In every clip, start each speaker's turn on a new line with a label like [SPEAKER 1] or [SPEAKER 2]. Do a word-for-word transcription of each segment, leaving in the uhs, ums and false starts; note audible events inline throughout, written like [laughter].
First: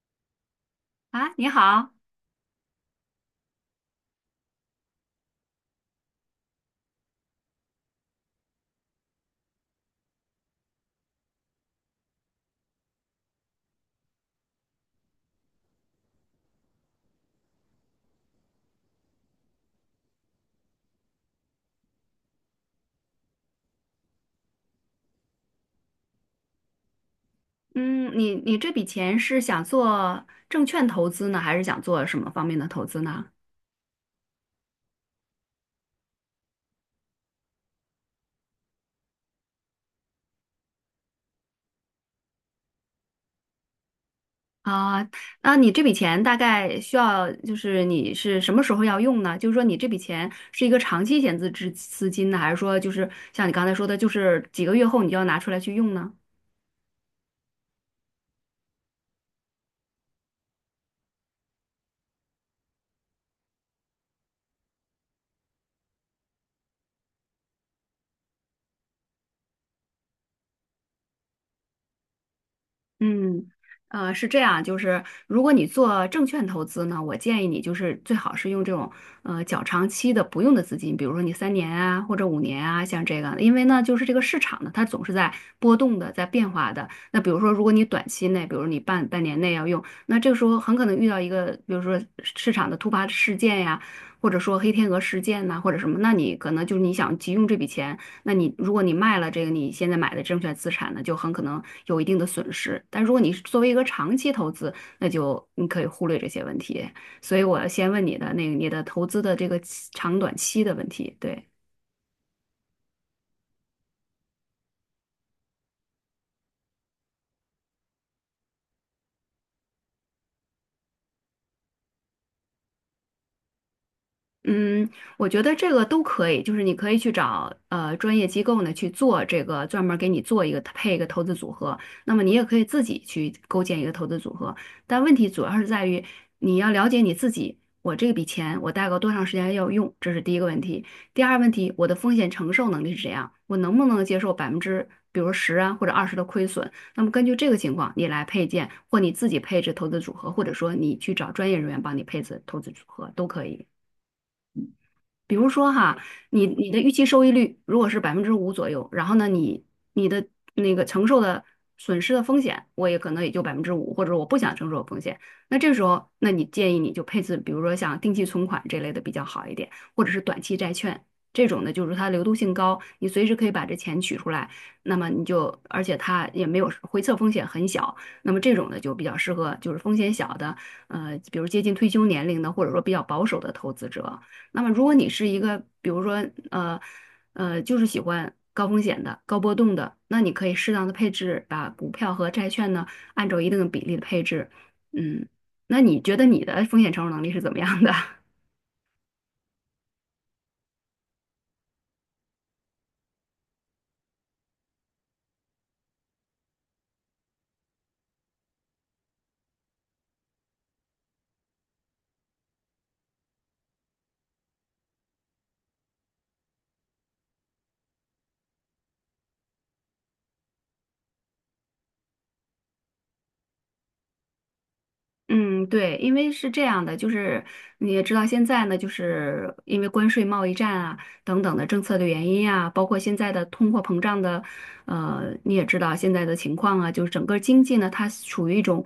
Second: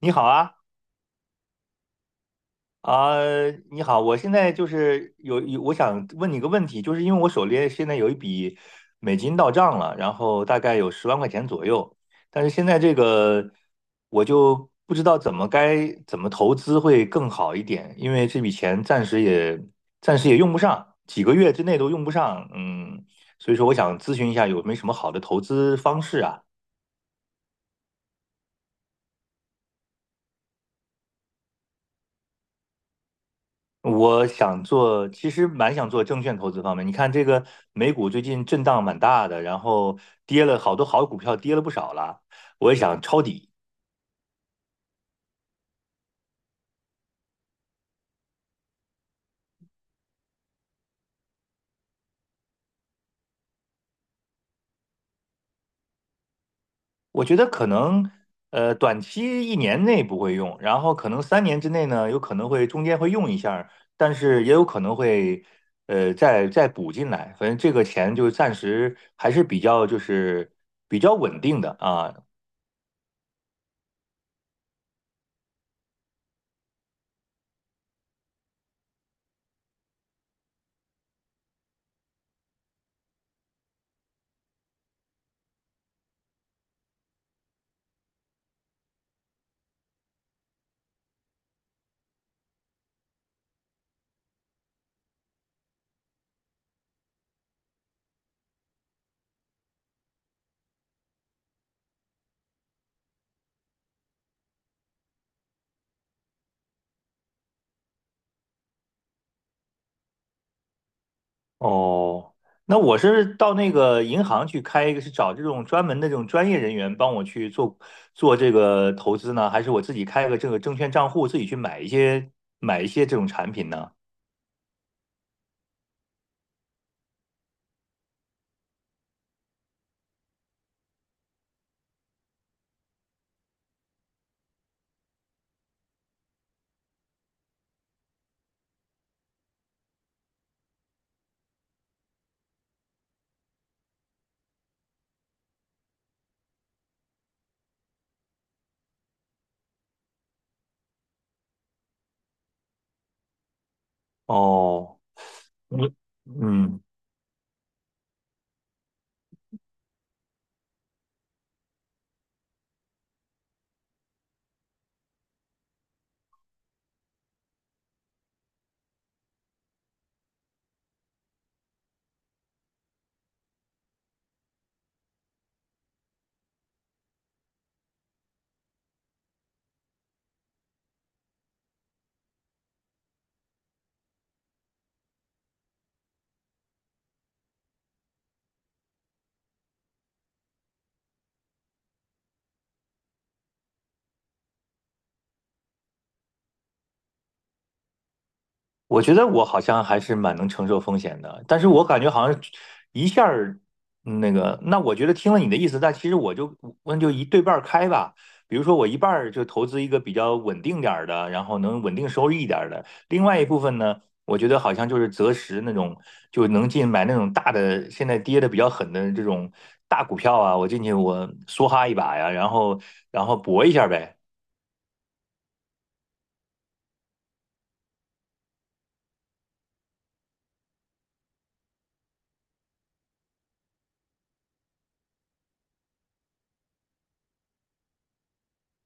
[SPEAKER 1] 你好啊，
[SPEAKER 2] 啊，你好，
[SPEAKER 1] 啊、你好，我现在就是有有，我想问你个问题，就是因为我手里现在有一笔美金到账了，然后大概有十万块钱左右，但是现在这个我就不知道怎么该怎么投资会更好一点，因为这笔钱暂时也暂时也用不上，几个月之内都用不上，嗯，所以说我想咨询一下有没有什么好的投资方式啊？
[SPEAKER 2] 嗯，你你这笔钱是想做证券投资呢，还是想做什么方面的投资呢？
[SPEAKER 1] 我想做，其实蛮想做证券投资方面。你看这个美股最近震荡蛮大的，然后跌了好多好股票，跌了不少了。我也想抄底。
[SPEAKER 2] 啊，那你这笔钱大概需要，就是你是什么时候要用呢？就是说你这笔钱是一个长期闲置资资金呢，还是说就是像你刚才说的，就是几个月后你就要拿出来去用呢？
[SPEAKER 1] 我觉得可能呃短期一年内不会用，然后可能三年之内呢，有可能会中间会用一下儿，但是也有可能会呃再再补进来。反正这个钱就暂时还是比较就是比较稳定的啊。
[SPEAKER 2] 嗯，呃，是这样，就是如果你做证券投资呢，我建议你就是最好是用这种呃较长期的不用的资金，比如说你三年啊或者五年啊，像这个，因为呢就是这个市场呢它总是在波动的，在变化的。那比如说如果你短期内，比如你半半年内要用，那这个时候很可能遇到一个，比如说市场的突发事件呀，或者说黑天鹅事件呐、或者什么，那你可能就是你想急用这笔钱。那你如果你卖了这个你现在买的证券资产呢，就很可能有一定的损失。但如果你是作为一个长期投资，那就你可以忽略这些问题。所以我要先问你的那个你的投资的这个期长短期的问题，对。
[SPEAKER 1] 哦，那我是到那个银行去开一个，是找这种专门的这种专业人员帮我去做做这个投资呢，还是我自己开个这个证券账户，自己去买一些买一些这种产品呢？
[SPEAKER 2] 嗯，我觉得这个都可以，就是你可以去找呃专业机构呢去做这个，专门儿给你做一个配一个投资组合。那么你也可以自己去构建一个投资组合，但问题主要是在于你要了解你自己，我这笔钱我大概多长时间要用，这是第一个问题。第二问题，我的风险承受能力是怎样？我能不能接受百分之比如十啊或者二十的亏损？那么根据这个情况，你来配件或你自己配置投资组合，或者说你去找专业人员帮你配置投资组合都可以。
[SPEAKER 1] 哦，
[SPEAKER 2] 比如说
[SPEAKER 1] 嗯
[SPEAKER 2] 哈，你你的
[SPEAKER 1] 嗯，
[SPEAKER 2] 预期收益率如果是百分之五左右，然后呢，你你的那个承受的损失的风险，我也可能也就百分之五，或者我不想承受的风险。那这时候，那你建议你就配置，比如说像定期存款这类的比较好一点，或者是短期债券这种呢，就是它流动性高，你随时可以把这钱取出来，那么你就而且它也没有回撤风险很小，那么这种呢就比较适合就是风险小的，呃，比如接近退休年龄的，或者说比较保守的投资者。那么如果你是一个，比如说呃呃，就是喜欢高风险的、高波动的，那你可以适当的配置，把股票和债券呢按照一定的比例的配置。嗯，那你觉得你的风险承受能力是怎么样的？[laughs]
[SPEAKER 1] 我觉得我好像还是蛮能承受风险的，但是我感觉好像一下儿嗯那个，那我觉得听了你的意思，但其实我就那就一对半儿开吧。比如说我一半儿就投资一个比较稳定点儿的，然后能稳定收益一点儿的，另外一部分呢，我觉得好像就是择时那种就能进买那种大的，现在跌的比较狠的这种大股票啊，我进去我梭哈一把呀，然后然后搏一下呗。
[SPEAKER 2] 嗯，对，因为是这样的，就是你也知道，现在呢，就是因为关税、贸易战啊等等的政策的原因啊，包括现在的通货膨胀的，呃，你也知道现在的情况啊，就是整个经济呢，它处于一种，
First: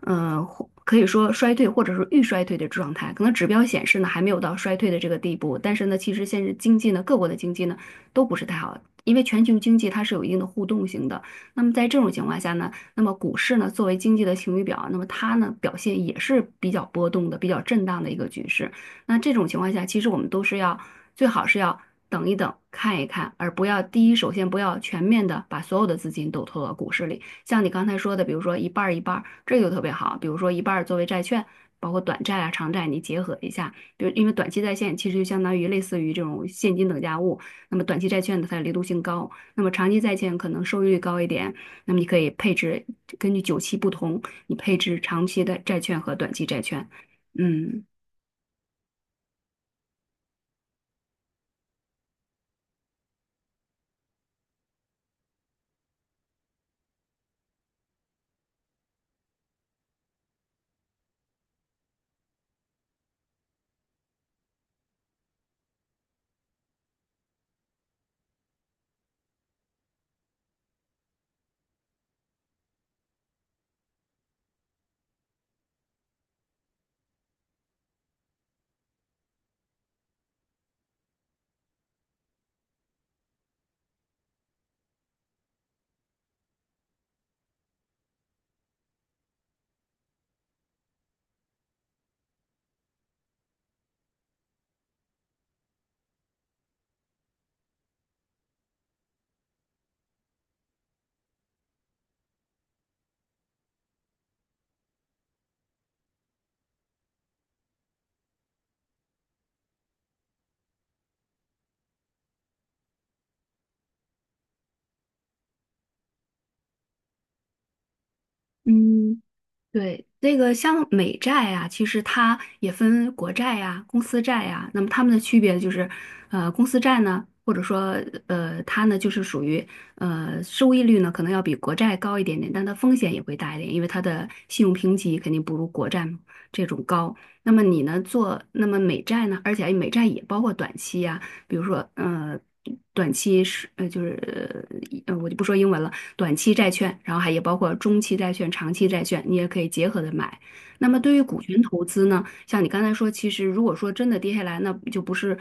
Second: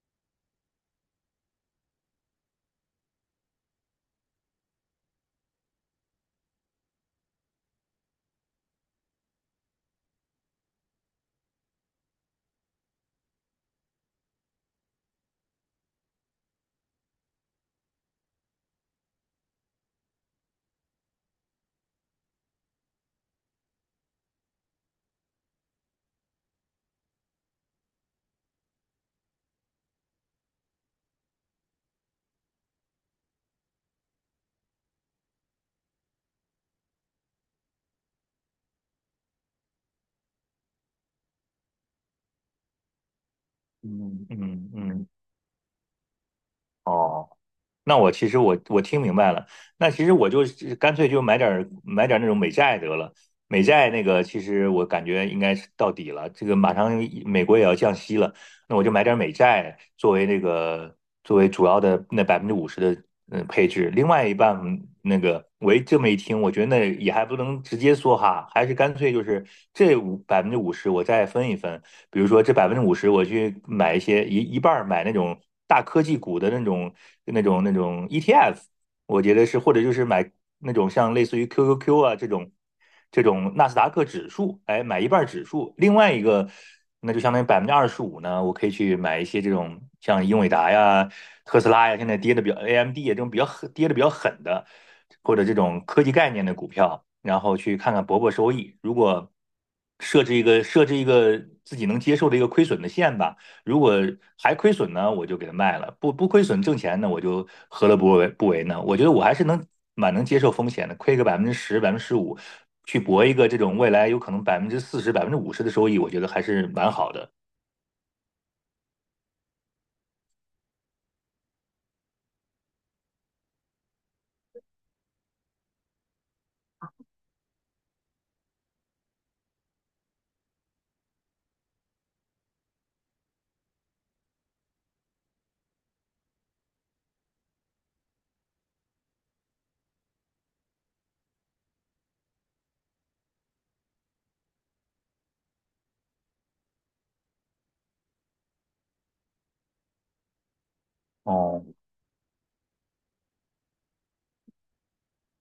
[SPEAKER 2] 呃，或可以说衰退或者是预衰退的状态。可能指标显示呢，还没有到衰退的这个地步，但是呢，其实现在经济呢，各国的经济呢都不是太好，因为全球经济它是有一定的互动性的。那么在这种情况下呢？那么股市呢，作为经济的晴雨表，那么它呢表现也是比较波动的、比较震荡的一个局势。那这种情况下，其实我们都是要最好是要等一等、看一看，而不要第一首先不要全面的把所有的资金都投到股市里。像你刚才说的，比如说一半儿一半儿，这个就特别好。比如说一半儿作为债券，包括短债啊、长债，你结合一下。比如因为短期在线其实就相当于类似于这种现金等价物，那么短期债券呢它的流动性高，那么长期债券可能收益率高一点。那么你可以配置，根据久期不同，
[SPEAKER 1] 嗯，
[SPEAKER 2] 你
[SPEAKER 1] 嗯
[SPEAKER 2] 配置
[SPEAKER 1] 嗯，
[SPEAKER 2] 长期的债券和短期债券。
[SPEAKER 1] 哦。
[SPEAKER 2] 嗯
[SPEAKER 1] 那我其实我我听明白了，那其实我就干脆就买点儿买点儿那种美债得了。美债那个其实我感觉应该是到底了，这个马上美国也要降息了，那我就买点美债作为那个作为主要的那百分之五十的嗯配置，另外一半那个我一这么一听，我觉得那也还不能直接说哈，还是干脆就是这五百分之五十我再分一分，比如说这百分之五十我去买一些一一半儿买那种大科技股的那种那种那种 E T F。我觉得是，或者就是买那种像类似于 Q Q Q 啊这种这种纳斯达克指数，哎，买一半儿指数，另外一个那就相当于百分之二十五呢，我可以去买一些这种像英伟达呀、特斯拉呀，现在跌的比较 A M D 呀这种比较狠跌的比较狠的，或者这种科技概念的股票，然后去看看博博收益。如果设置一个设置一个自己能接受的一个亏损的线吧。如果还亏损呢，我就给它卖了；不不亏损挣钱呢，我就何乐不为不为呢？我觉得我还是能蛮能接受风险的，亏个百分之十、百分之十五，去搏一个这种未来有可能百分之四十、百分之五十的收益，我觉得还是蛮好的。
[SPEAKER 2] 嗯，对，那个像美债啊，其实它也分国债呀、公司债呀。那么它们的区别就是，呃，公司债呢，或者说呃，它呢就是属于呃收益率呢可能要比国债高一点点，但它风险也会大一点，因为它的信用评级肯定不如国债嘛这种高。那么你呢做那么美债呢，而且哎美债也包括短期呀、比如说呃短期是呃就是呃我就不说英文了。短期债券，然后还也包括中期债券、长期债券，你也可以结合着买。那么对于股权
[SPEAKER 1] 哦，
[SPEAKER 2] 投资呢，像你刚才说，其实如果说真的跌下来，那就不是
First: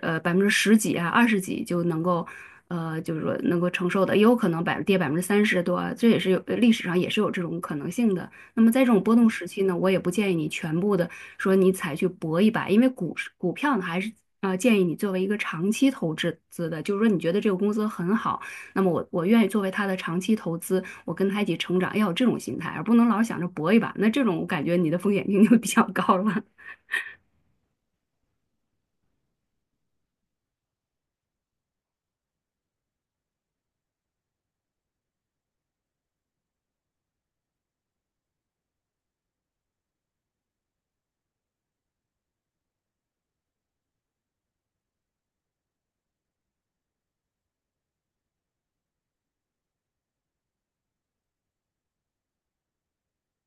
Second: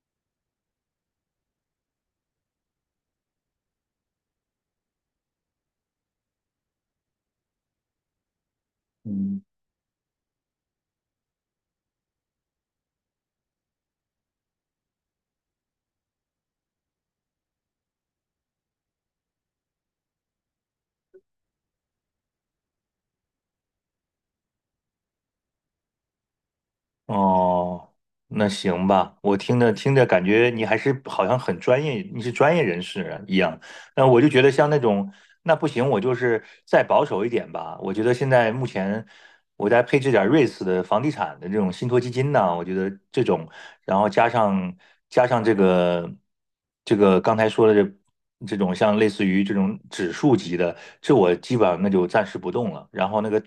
[SPEAKER 2] 呃百分之十几啊、二十几就能够。呃，就是说能够承受的，也有可能百跌百分之三十多啊，这也是有呃历史上也是有这种可能性的。那么在这种波动
[SPEAKER 1] 嗯，
[SPEAKER 2] 时期呢，我也不建议你全部的说你采去搏一把，因为股市股票呢还是呃建议你作为一个长期投资资的，就是说你觉得这个公司很好。那么我我愿意作为他的长期投资，我跟他一起成长，要有这种心态，而不能老想着搏一把。那这种我感觉你的风险性就比较高了。
[SPEAKER 1] 哦，那行吧，我听着听着感觉你还是好像很专业，你是专业人士啊一样。那我就觉得像那种，那不行，我就是再保守一点吧。我觉得现在目前我再配置点瑞士的房地产的这种信托基金呢，我觉得这种然后加上加上这个这个刚才说的这这种像类似于这种指数级的，这我基本上那就暂时不动了。然后那个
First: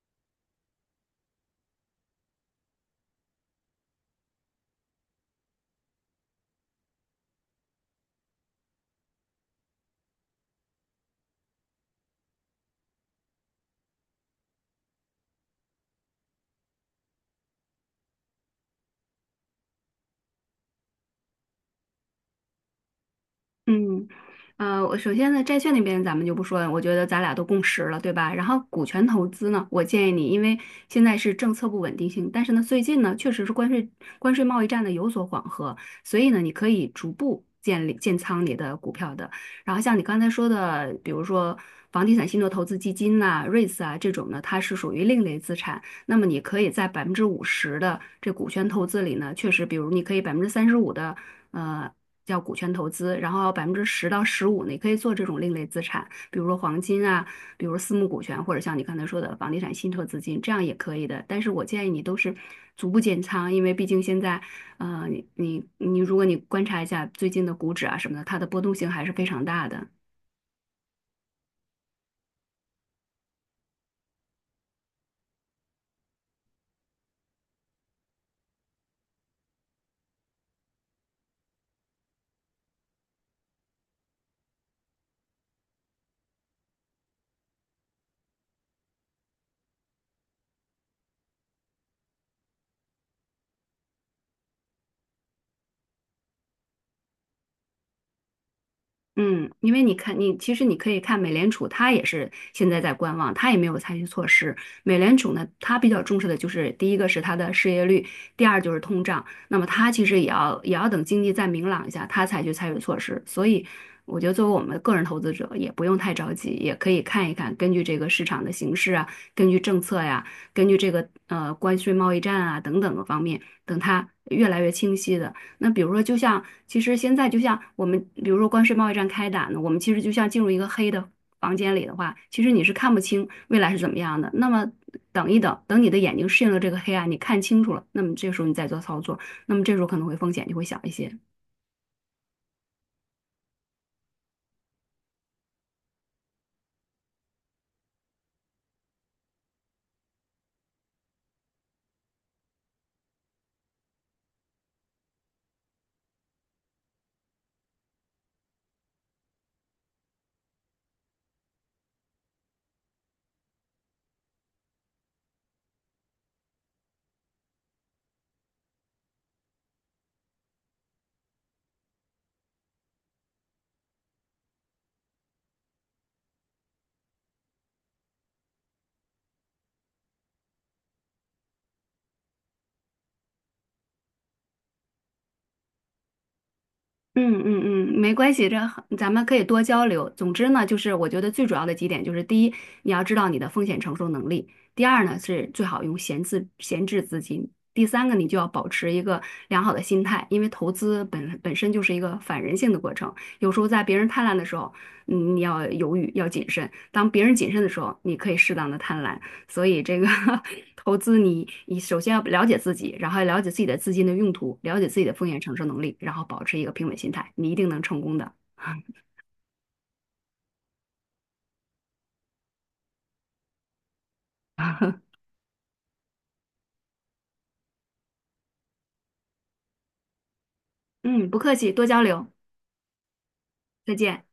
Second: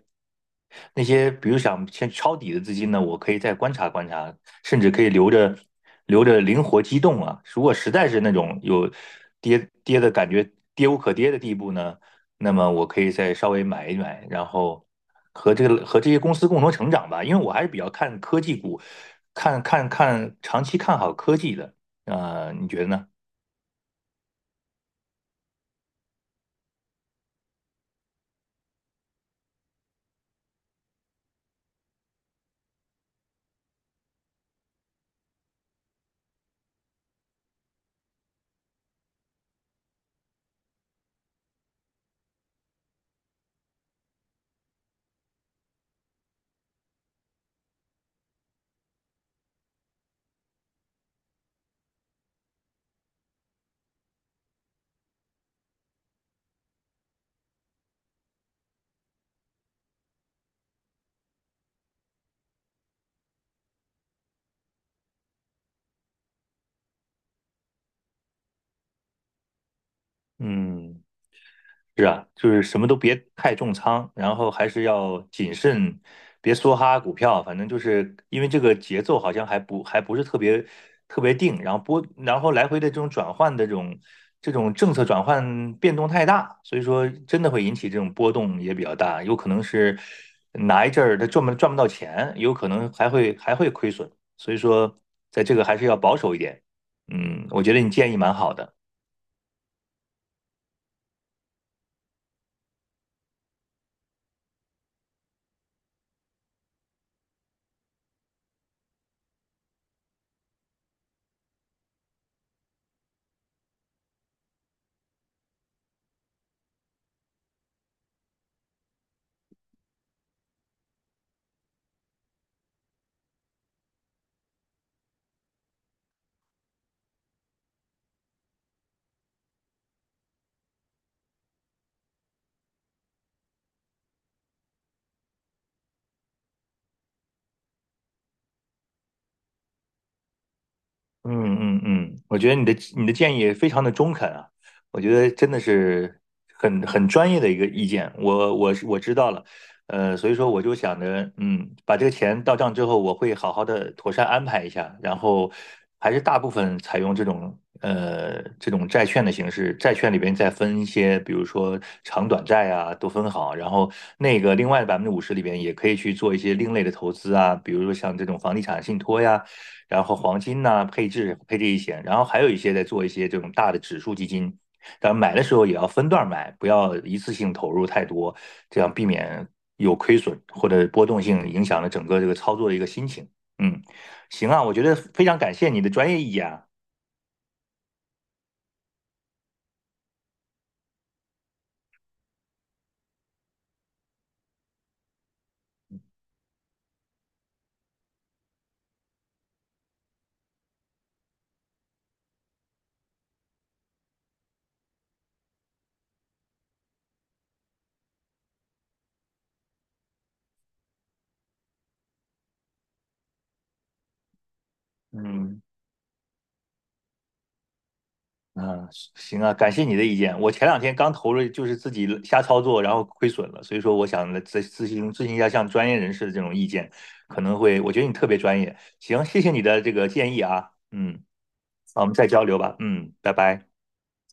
[SPEAKER 1] 那些比如想先抄底的资金呢，我可以再观察观察，甚至可以留着留着灵活机动啊。如果实在是那种有跌跌的感觉，跌无可跌的地步呢，那么我可以再稍微买一买，然后和这个和这些公司共同成长吧，因为我还是比较看科技股，看看看长期看好科技的。啊，你觉得呢？
[SPEAKER 2] 嗯，呃，我首先呢，债券那边咱们就不说了，我觉得咱俩都共识了，对吧？然后股权投资呢，我建议你，因为现在是政策不稳定性，但是呢，最近呢，确实是关税关税贸易战呢有所缓和，所以呢，你可以逐步建立建仓你的股票的。然后像你刚才说的，比如说房地产信托投资基金呐、REITs 啊这种呢，它是属于另类资产。那么你可以在百分之五十的这股权投资里呢，确实，比如你可以百分之三十五的呃叫股权投资，然后百分之十到十五呢你可以做这种另类资产，比如说黄金啊，比如私募股权，或者像你刚才说的房地产信托资金，这样也可以的。但是我建议你都是逐步减仓，因为毕竟现在呃你你你，如果你观察一下最近的股指啊什么的，它的波动性还是非常大的。
[SPEAKER 1] 嗯。是啊，就是什么都别太重仓，然后还是要谨慎，别梭哈股票。反正就是因为这个节奏好像还不还不是特别特别定，然后波然后来回的这种转换的这种这种政策转换变动太大，所以说真的会引起这种波动也比较大，有可能是哪一阵儿它赚不赚不到钱，有可能还会还会亏损。所以说，在这个还是要保守一点。嗯，我觉得你建议蛮好的。
[SPEAKER 2] 嗯，因为你看，你其实你可以看美联储，它也是现在在观望，它也没有采取措施。美联储呢，它比较重视的就是第一个是它的失业率，第二就是通胀。那么它其实也要也要等经济再明朗一下，它才去采取措施。所以，我觉得作为我们个人投资者，也不用太着急，也可以看一看，根据这个市场的形势啊，根据政策呀，根据这个呃关税贸易战啊等等个方面，等它越来越清晰的。那比如说，就像其实现在就像我们，比如说关税贸易战开打呢，我们其实就像进入一个黑的房间里的话，其实你是看不清未来是怎么样的。那么等一等，等你的眼睛适应了这个黑暗，你看清楚了，那么这时候你再做操作，那么这时候可能会风险就会小一些。
[SPEAKER 1] 嗯嗯嗯，我觉得你的你的建议非常的中肯啊，我觉得真的是很很专业的一个意见，我我是我知道了。呃，所以说我就想着，嗯，把这个钱到账之后，我会好好的妥善安排一下，然后还是大部分采用这种呃这种债券的形式，债券里边再分一些，比如说长短债啊，都分好，然后那个另外的百分之五十里边也可以去做一些另类的投资啊，比如说像这种房地产信托呀。然后黄金呐、啊配置配置一些，然后还有一些在做一些这种大的指数基金。当然买的时候也要分段买，不要一次性投入太多，这样避免有亏损或者波动性影响了整个这个操作的一个心情。嗯，行啊，我觉得非常感谢你的专业意见啊。
[SPEAKER 2] 嗯嗯嗯，没关系，这很咱们可以多交流。总之呢，就是我觉得最主要的几点就是：第一，你要知道你的风险承受能力；第二呢，是最好用闲置闲置资金；第三个，你就要保持一个良好的心态，因为投资本本身就是一个反人性的过程。有时候在别人贪婪的时候，嗯，你要犹豫，要谨慎；当别人谨慎的时候，你可以适当的贪婪。所以这个 [laughs] 投资你，你首先要了解自己，然后要了解自己的资金的用途，了解自己的风险承
[SPEAKER 1] 嗯。
[SPEAKER 2] 受能力，然后保持一个平稳心态，你一定能成功的。
[SPEAKER 1] 嗯，
[SPEAKER 2] [laughs]
[SPEAKER 1] 行啊，感谢你的意见。我前两天刚投了，就是自己瞎操作，然后亏损了，所以说我想来咨咨询咨询一下像专业人士的这种意见，可能会，我觉得你特别专业。行，谢谢你的这个建议啊，嗯，
[SPEAKER 2] 嗯，不客气，多交
[SPEAKER 1] 好，我们
[SPEAKER 2] 流，
[SPEAKER 1] 再交流吧，嗯，拜拜。
[SPEAKER 2] 再见。